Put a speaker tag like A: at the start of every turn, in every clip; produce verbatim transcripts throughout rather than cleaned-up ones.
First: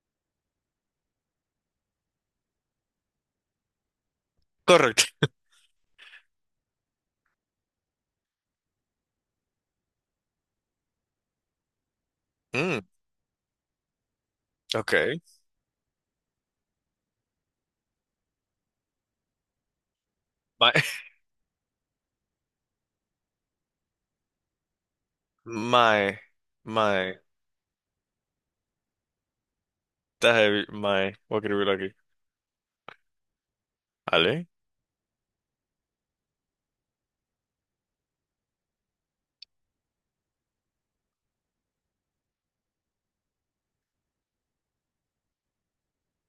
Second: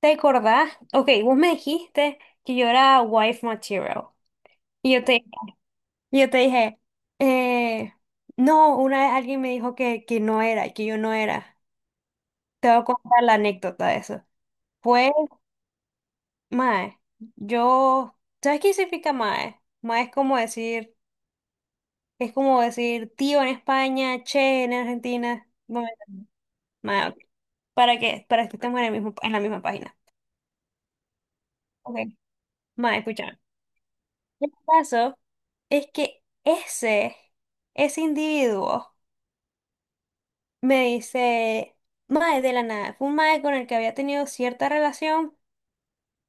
A: ¿Te acordás? Ok, vos me dijiste que yo era wife material. Y yo
B: Correct.
A: te, y yo te dije, eh, no, una vez alguien me dijo que, que no era, que yo no era. Te voy
B: Mm,
A: a contar la anécdota de eso. Pues,
B: okay.
A: mae, yo, ¿sabes qué significa mae? Mae es como
B: My,
A: decir, es como decir tío en España, che en Argentina. Bueno,
B: my,
A: mae,
B: my,
A: ok. ¿Para qué? Para que estemos en el mismo, en la misma página.
B: está heavy, my, voy a escribirlo aquí.
A: Ok. Mae, escucha.
B: ¿Vale?
A: El caso es que ese, ese individuo me dice, mae de la nada, fue un mae con el que había tenido cierta relación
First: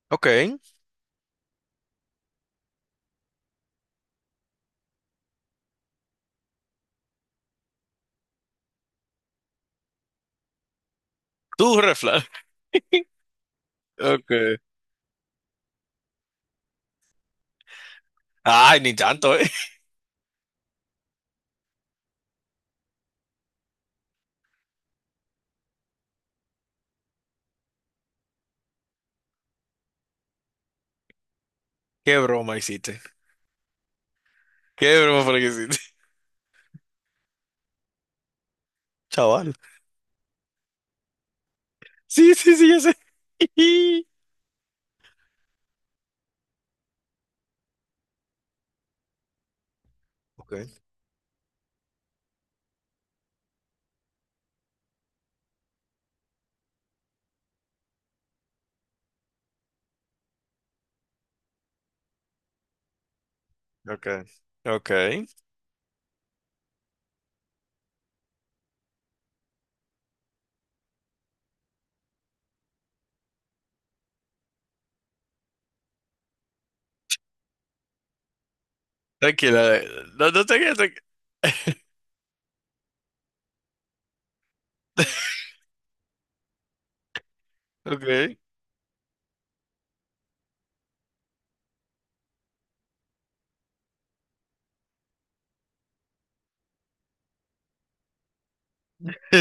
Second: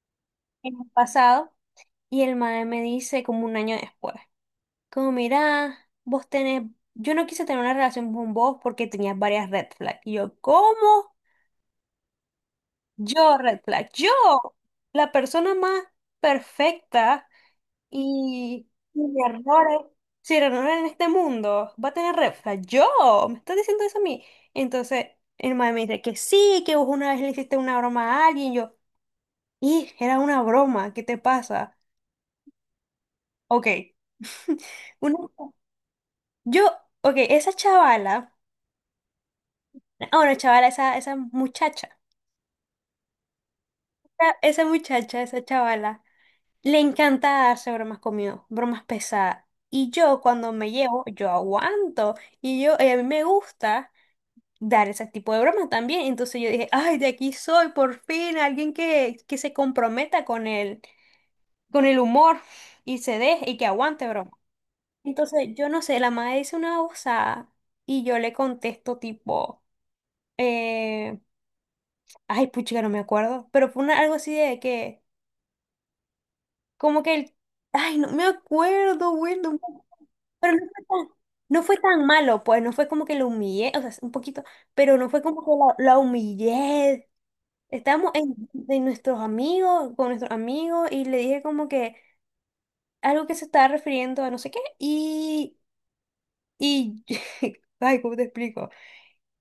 B: Okay.
A: en el pasado y el mae me dice como un año después, como mira, vos tenés, yo no quise tener una relación con vos porque tenías varias red flags. Y yo, ¿cómo?
B: Tú, red flag.
A: Yo, red flag, yo,
B: Okay.
A: la persona más perfecta y
B: Ay, ni
A: sin
B: tanto, ¿eh?
A: errores, sin errores en este mundo, va a tener red flag. Yo, me estás diciendo eso a mí. Entonces, el man me dice que sí, que vos una vez le hiciste una broma a alguien. Yo, y era una broma, ¿qué te pasa?
B: ¿Qué broma hiciste?
A: Ok.
B: ¿Qué broma fue la que
A: Una-
B: hiciste?
A: yo, ok, esa chavala,
B: Chaval.
A: ah, bueno, chavala, esa, esa muchacha,
B: Sí, sí, sí, ya sé.
A: esa esa muchacha, esa chavala. Le encanta hacer bromas conmigo, bromas pesadas. Y yo cuando
B: Okay,
A: me llevo, yo aguanto. Y yo, eh, a mí me gusta dar ese tipo de bromas también. Entonces yo dije, ay, de aquí soy, por fin, alguien que, que se comprometa con el, con el humor y se deje y que aguante
B: okay,
A: broma.
B: okay.
A: Entonces yo no sé, la madre dice una osada y yo le contesto tipo, eh, ay, puchica, no me acuerdo. Pero fue una- algo así de que, como que el, ay, no me acuerdo, güey, no.
B: Tranquila, eh, no, no
A: Pero
B: te
A: no
B: quedes.
A: fue
B: tranqui-
A: tan, no fue tan malo, pues no fue como que lo humillé, o sea, un poquito, pero no fue como que la, la humillé. Estábamos en,
B: Okay.
A: de nuestros amigos, con nuestros amigos, y le dije como que algo que se estaba refiriendo a no sé qué, y, y, ay, ¿cómo te explico?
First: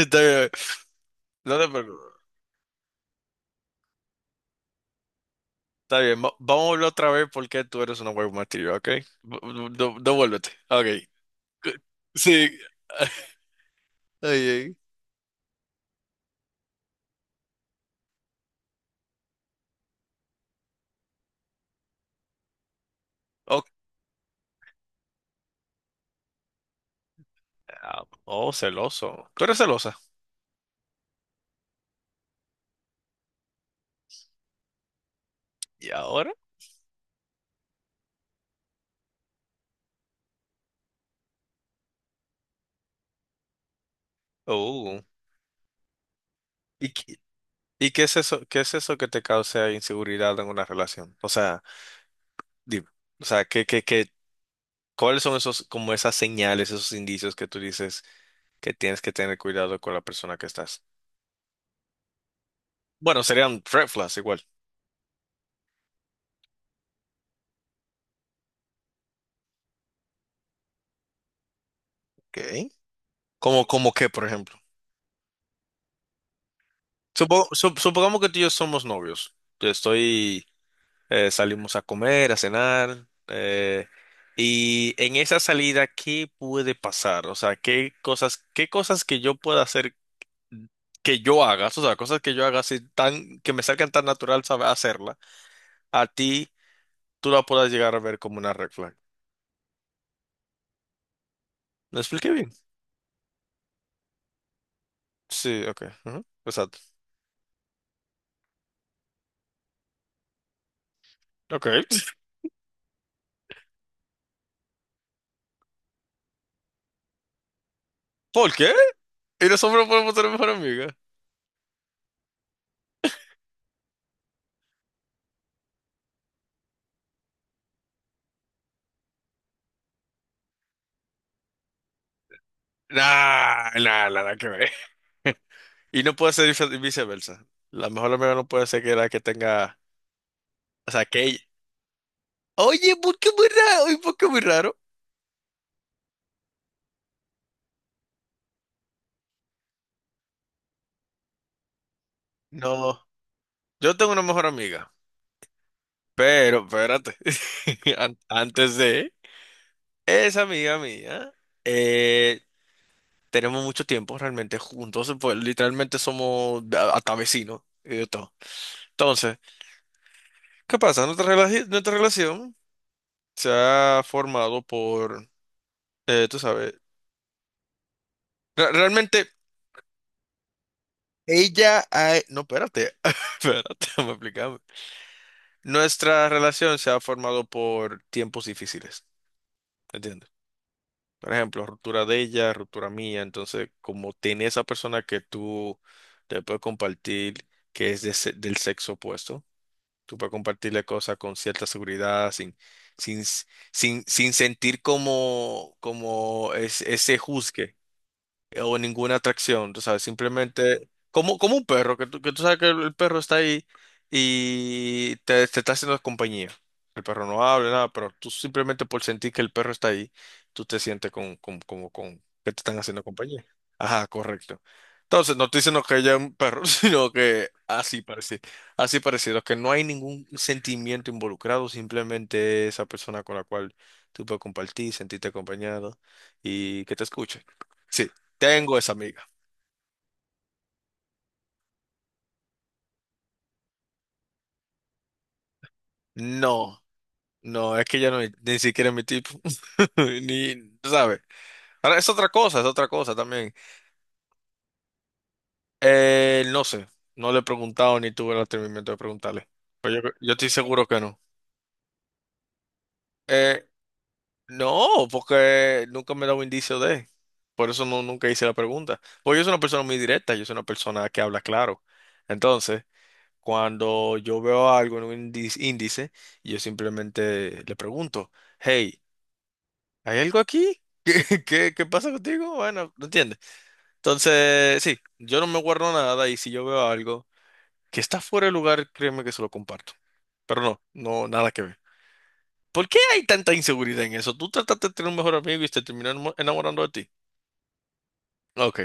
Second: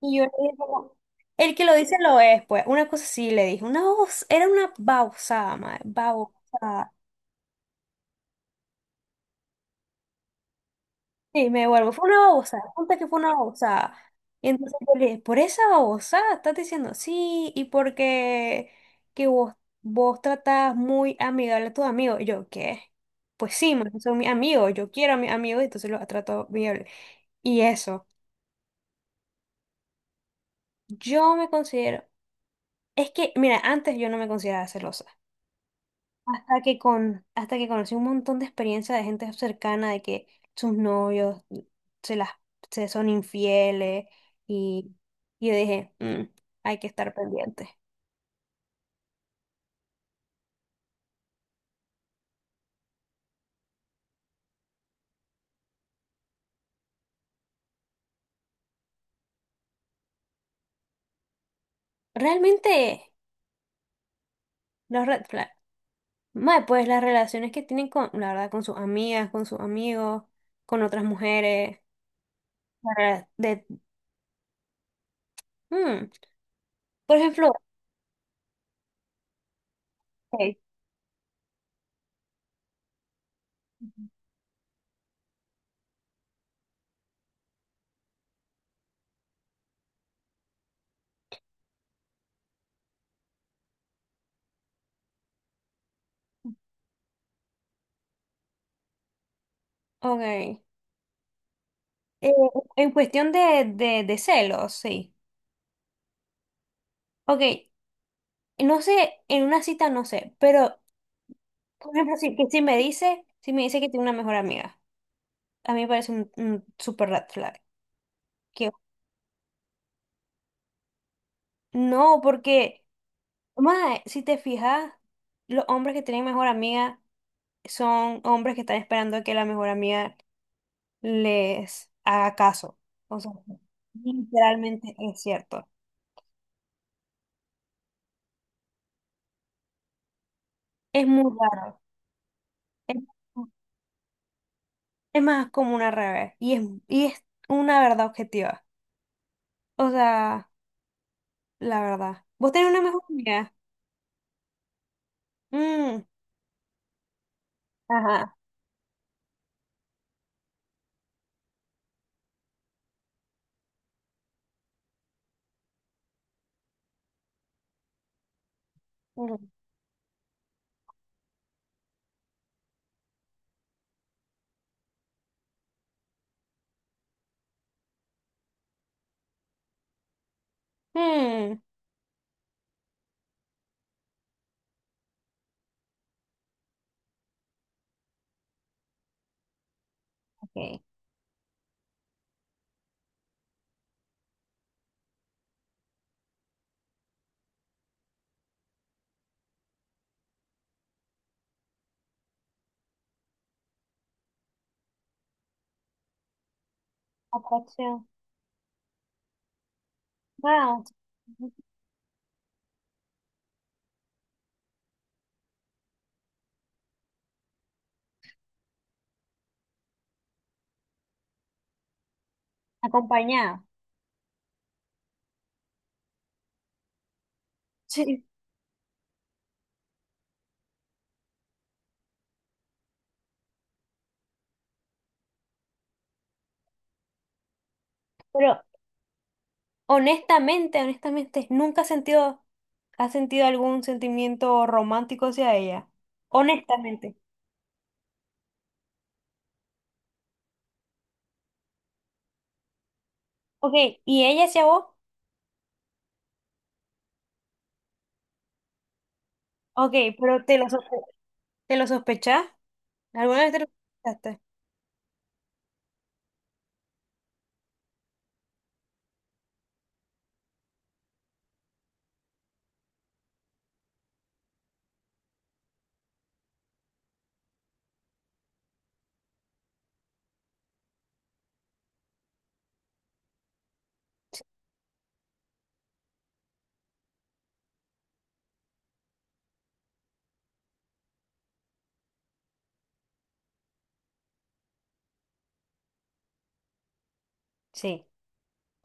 A: Y yo le
B: bien. eh.
A: dije como, el
B: No
A: que
B: te
A: lo dice
B: preocupes.
A: lo es, pues, una cosa sí le dije, una voz, era una babosada, madre,
B: Está bien. va- Vamos a volver
A: babosada.
B: otra vez porque tú eres una web material, ¿ok? V- v- de- Devuélvete. Ok.
A: Sí, me vuelvo. Fue una
B: Sí.
A: babosada. Ponte que fue una babosada.
B: Ay,
A: Y
B: ay.
A: entonces yo le dije, por esa babosada estás diciendo sí, y porque que vos, vos tratás muy amigable a tus amigos. Y yo, ¿qué? Pues
B: Ok,
A: sí, man, son mis amigos, yo quiero a mis amigos, entonces los trato amigable. Y
B: ah,
A: eso,
B: oh, celoso. ¿Tú eres celosa?
A: yo me considero, es que, mira, antes yo no me consideraba celosa.
B: ¿Y ahora?
A: Hasta que con, hasta que conocí un montón de experiencias de gente cercana de que sus novios se las se son infieles y,
B: Uh,
A: y yo dije, "Mm, hay que
B: ¿Y,
A: estar
B: qué-
A: pendiente.
B: y qué es eso, qué es eso que te causa inseguridad en una relación? O sea, dime, o sea, ¿qué, qué, qué- ¿cuáles son esos, como esas señales, esos indicios que tú dices que tienes que tener cuidado con la persona que estás?
A: Realmente,
B: Bueno, serían red flags igual.
A: los red flags, mae, pues las relaciones que tienen con, la verdad, con sus amigas, con sus amigos, con otras mujeres,
B: Ok.
A: la verdad,
B: ¿Cómo,
A: de,
B: cómo qué, por ejemplo?
A: mm, por
B: Supo-
A: ejemplo,
B: sup- supongamos que tú y yo somos novios. Yo estoy.
A: ok,
B: Eh, salimos a comer, a cenar. Eh, y en esa salida, ¿qué puede pasar? O sea, ¿qué cosas, qué cosas que yo pueda hacer, que yo haga? O sea, cosas que yo haga así tan, que me salgan tan natural saber hacerla, a ti tú la puedas llegar a ver como una red flag.
A: ok, eh,
B: ¿Lo expliqué bien?
A: en cuestión de, de, de celos, sí.
B: Sí, ok. Ujú, exacto.
A: Ok. No sé, en una cita no sé, pero
B: Ok.
A: por ejemplo, si, que si me dice, si me dice que tiene una mejor amiga, a mí me parece un, un super red flag.
B: ¿Por
A: Que,
B: qué? ¿Y nosotros no podemos ser mejor amiga?
A: no, porque, mae, si te fijas, los hombres que tienen mejor amiga son hombres que están esperando a que la mejor amiga les haga caso. O sea,
B: Nah, nah, nada que ver.
A: literalmente es cierto.
B: Y no puede ser vice- viceversa. La mejor amiga no puede ser que la que tenga, o sea,
A: Es
B: que
A: muy
B: ella...
A: raro.
B: Oye,
A: Es,
B: ¿por qué muy raro? ¿Y por qué muy raro?
A: es más como una revés. Y es, y es una verdad objetiva. O sea. La verdad. Vos tenés una
B: No,
A: mejor amiga.
B: yo tengo una mejor amiga,
A: Mm.
B: pero espérate. An-
A: Ajá.
B: antes de esa amiga mía, eh, tenemos mucho tiempo realmente juntos, pues literalmente somos a- hasta vecinos y de todo. Entonces,
A: Mm,
B: ¿qué pasa? Nuestra, relaci- nuestra relación se ha formado por, eh, tú sabes, re- realmente
A: mm,
B: ella, ha- no, espérate. Espérate, me explicarme. Nuestra relación se ha formado por tiempos difíciles. ¿Entiendes?
A: ok.
B: Por ejemplo, ruptura de ella, ruptura mía. Entonces, como tiene esa persona que tú te puedes compartir, que es de se- del sexo opuesto, tú puedes compartirle cosas con cierta seguridad, sin, sin, sin, sin sentir como, como es- ese juzgue,
A: Atracción.
B: eh, o ninguna atracción. Tú sabes,
A: Wow.
B: simplemente como, como un perro, que tú, que tú sabes que el el perro está ahí y te, te está haciendo compañía. El perro no habla, nada, pero tú simplemente por sentir que el perro está ahí, tú te sientes con, con, como con que te están haciendo compañía.
A: Acompañada.
B: Ajá, correcto. Entonces, no estoy diciendo que haya un perro, sino que así
A: Sí.
B: parecido, así parecido, que no hay ningún sentimiento involucrado, simplemente esa persona con la cual tú puedes compartir, sentirte acompañado y que te escuche. Sí.
A: Pero
B: Tengo esa amiga.
A: honestamente, honestamente, nunca has sentido, has sentido algún sentimiento romántico hacia ella.
B: No,
A: Honestamente.
B: no, es que ya no, ni siquiera es mi tipo. Ni, ¿sabes? Ahora es otra cosa, es otra cosa también.
A: Ok, ¿y ella hacia vos?
B: Eh, no sé, no le he preguntado ni tuve el atrevimiento de preguntarle.
A: Ok,
B: Pero yo, yo
A: pero
B: estoy
A: te lo,
B: seguro
A: sospe-
B: que no.
A: te lo sospechás. ¿Alguna vez te lo
B: Eh,
A: sospechaste?
B: no, porque nunca me he dado indicio de. Por eso no, nunca hice la pregunta. Porque yo soy una persona muy directa, yo soy una persona que habla claro. Entonces, cuando yo veo algo en un índice, índice, yo simplemente le pregunto, hey, ¿hay algo aquí? ¿Qué, qué, ¿qué pasa contigo? Bueno, no entiende. Entonces, sí, yo no me guardo nada, y si yo veo algo que está fuera de lugar, créeme que se lo comparto. Pero no, no, nada que ver. ¿Por qué hay tanta inseguridad en eso? Tú trataste de tener un mejor amigo y te terminó enamo- enamorando de ti.
A: Sí,
B: Ok,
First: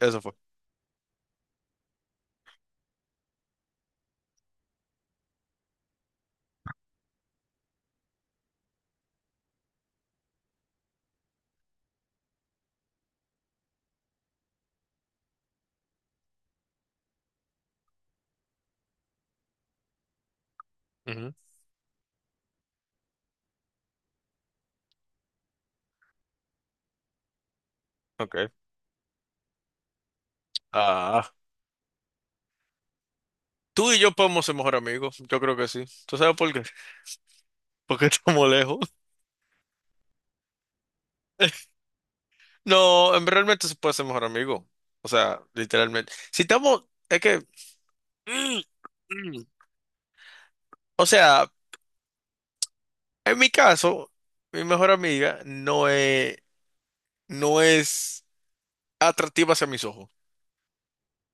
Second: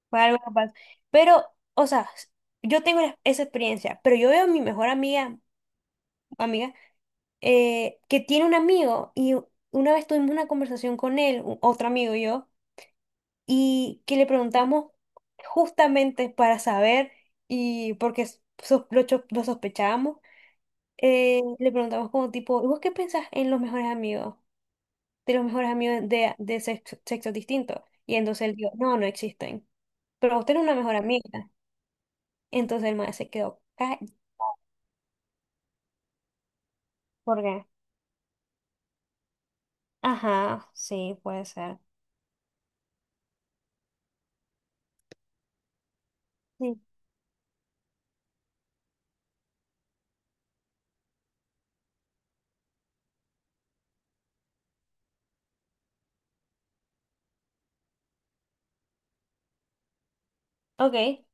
B: eso
A: fue
B: fue.
A: algo capaz. Pero, o sea, yo tengo la- esa experiencia, pero yo veo a mi mejor amiga, amiga. Eh, que tiene un amigo y u- una vez tuvimos una conversación con él, u- otro amigo y yo, y que le preguntamos justamente para saber y porque s- sos- lo, cho- lo sospechábamos,
B: Ujú,
A: eh, le preguntamos como tipo, ¿y vos qué pensás en los mejores amigos, de los mejores amigos de, de sexo, sexos distintos? Y
B: ok.
A: entonces él dijo, no, no existen, pero usted es una mejor
B: Ah,
A: amiga. Entonces el maestro se quedó
B: tú y
A: callado.
B: yo podemos ser mejor amigos. Yo creo que sí. ¿Tú sabes por qué?
A: ¿Por qué?
B: Porque estamos lejos.
A: Ajá, sí, puede ser.
B: No, en- realmente se puede ser mejor amigo. O sea, literalmente. Si
A: Sí.
B: estamos, es que... O sea, en mi caso, mi mejor amiga no es, no es atractiva hacia mis ojos.
A: Ok,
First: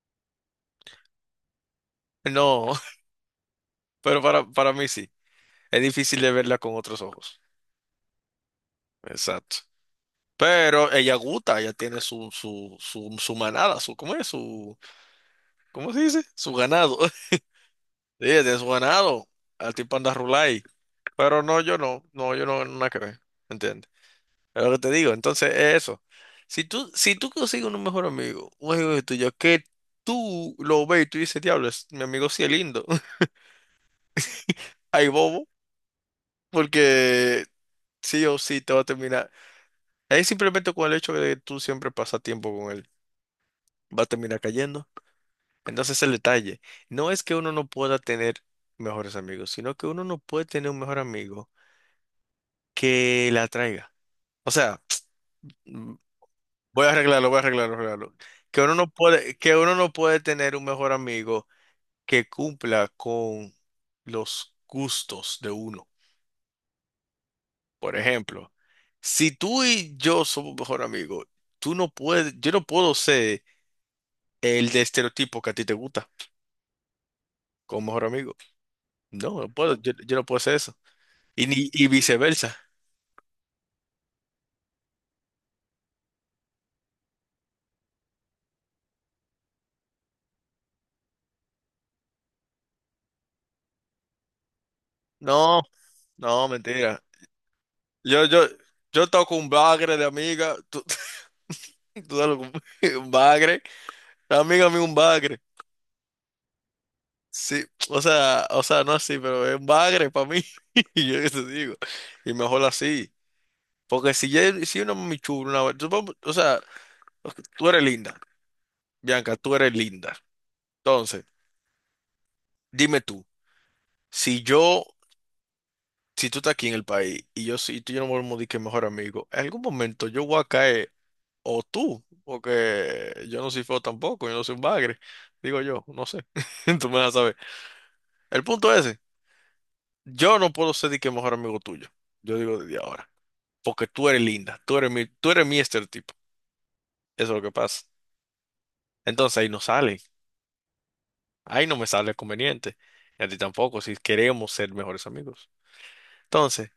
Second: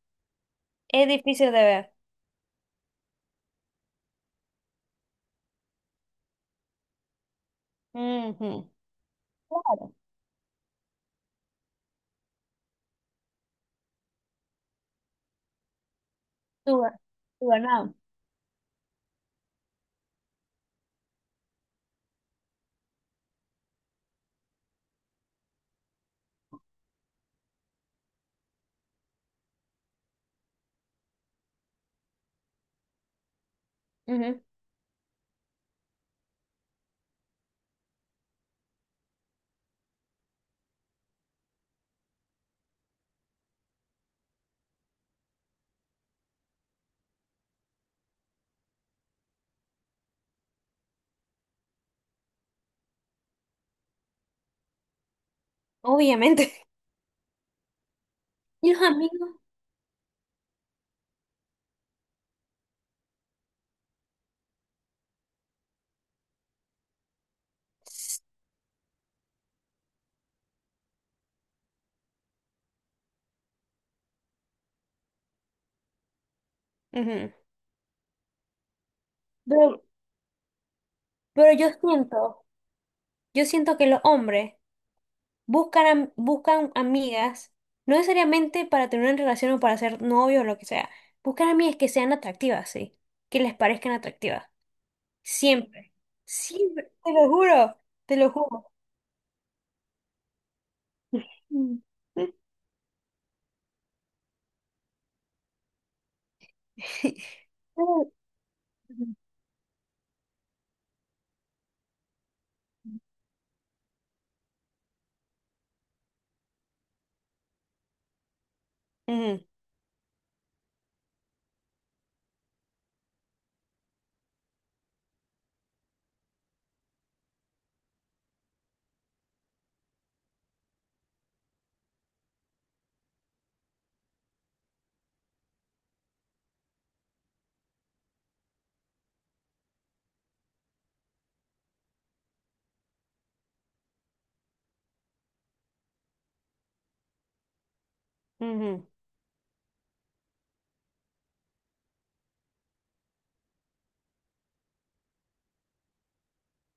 A: es difícil de ver.
B: No, pero para, para mí sí. Es difícil de verla con otros ojos.
A: Ujú.
B: Exacto.
A: Claro,
B: Pero ella gusta, ella tiene su, su, su, su manada, su, ¿cómo es? Su, ¿cómo se dice? Su
A: tu,
B: ganado.
A: tu ganado.
B: Sí, ella tiene su ganado. Al tipo anda rulay. Pero no, yo no. No, yo no, nada que ver. ¿Entiendes? Es lo que te digo. Entonces, es eso. Si tú, si tú consigues un mejor amigo, un amigo tuyo, que tú lo ves y tú dices, diablo, es- mi amigo sí es lindo.
A: Ujú.
B: Ay, bobo, porque sí o sí te va a terminar. Es simplemente con el hecho de que tú siempre pasas tiempo con él, va a terminar cayendo. Entonces, el detalle no es que uno no pueda tener mejores amigos, sino que uno no puede tener un mejor amigo que la atraiga. O sea,
A: Obviamente.
B: voy a arreglarlo, voy a arreglarlo, arreglarlo. Que
A: Y
B: uno
A: los
B: no
A: amigos.
B: puede, que uno no puede tener un mejor amigo que cumpla con los gustos de uno. Por ejemplo, si tú y yo somos mejor amigos, tú no puedes, yo no puedo ser el de estereotipo que a ti te gusta
A: Ujú.
B: como mejor amigo. No, no puedo,
A: Pero,
B: yo, yo no puedo ser eso. Y
A: pero yo
B: ni, y
A: siento,
B: viceversa.
A: yo siento que los hombres buscan, am- buscan amigas, no necesariamente para tener una relación o para ser novio o lo que sea. Buscan amigas que sean atractivas, sí. Que les parezcan atractivas.
B: No,
A: Siempre.
B: no,
A: Siempre.
B: mentira.
A: Te lo juro. Te
B: Yo,
A: lo
B: yo,
A: juro.
B: yo toco un bagre de amiga, tú.
A: Mm.
B: Tú dale un un bagre, amiga mía un bagre. Sí, o
A: Ujú,
B: sea, o sea, no
A: ujú.
B: así, pero es un bagre para mí. Y yo qué te digo. Y mejor así. Porque si, ya, si una mami chula, una, vaina- supongo- o sea, ok, tú eres linda, Bianca, tú eres linda. Entonces, dime tú, si yo, si tú estás aquí en el país y yo sí, tú y yo nos volvemos de que mejor amigo, en algún momento yo voy a caer, o tú, porque yo no soy feo tampoco, yo no soy un bagre, digo yo, no sé. Tú me vas a saber. El punto es, ese, yo no puedo ser de que mejor amigo tuyo, yo digo desde ahora, porque tú eres linda, tú eres mi, tú eres mi estereotipo. Eso es lo que pasa.
A: Ujú, ujú.
B: Entonces ahí no sale, ahí no me sale conveniente, y a ti tampoco, si queremos ser mejores amigos. Entonces,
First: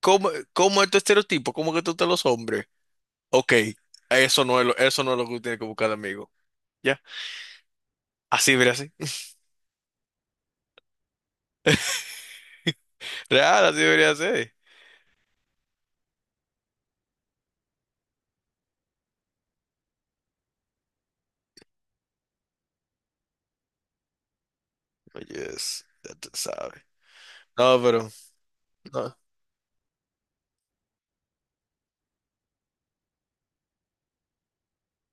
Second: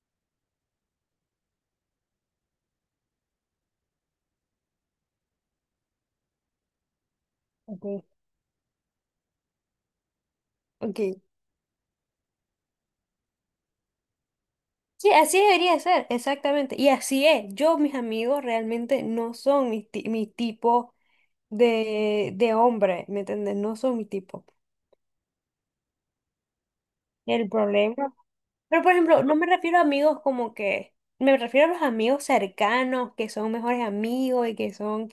B: ¿cómo, cómo es tu estereotipo? ¿Cómo que tú te los hombres? Ok, eso no es lo, eso no es lo que tú tienes que buscar de amigo. Ya,
A: Ok.
B: así debería ser.
A: Ok.
B: Real, así debería ser.
A: Sí, así debería ser, exactamente. Y así es. Yo, mis amigos realmente no son mi, ti- mi tipo de, de hombre, ¿me entiendes? No son mi tipo.
B: Oye, es- ya te sabes.
A: El
B: No, pero,
A: problema. Pero, por
B: no,
A: ejemplo, no me refiero a amigos como que, me refiero a los amigos cercanos, que son mejores amigos y que son,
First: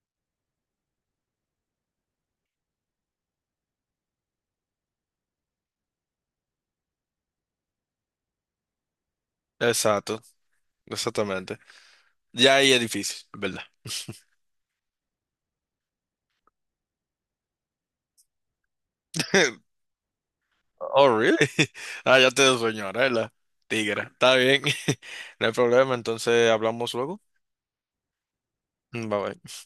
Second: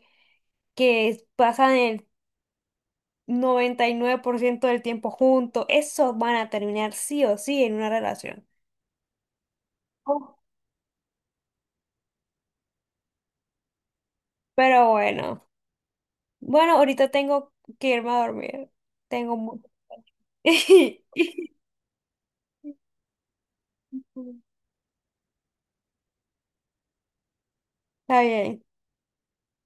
A: que pasan el noventa y nueve por ciento del tiempo juntos. Esos van a terminar sí o sí en una relación.
B: exacto,
A: Oh.
B: exactamente. Ya ahí es difícil, ¿verdad?
A: Pero bueno. Bueno, ahorita tengo que irme a dormir. Tengo mucho.
B: Oh, really? Ah, ya te dio sueño, ahora es la tigra. Está bien, no hay problema, entonces hablamos luego.
A: Está bien.
B: Mm, bye bye.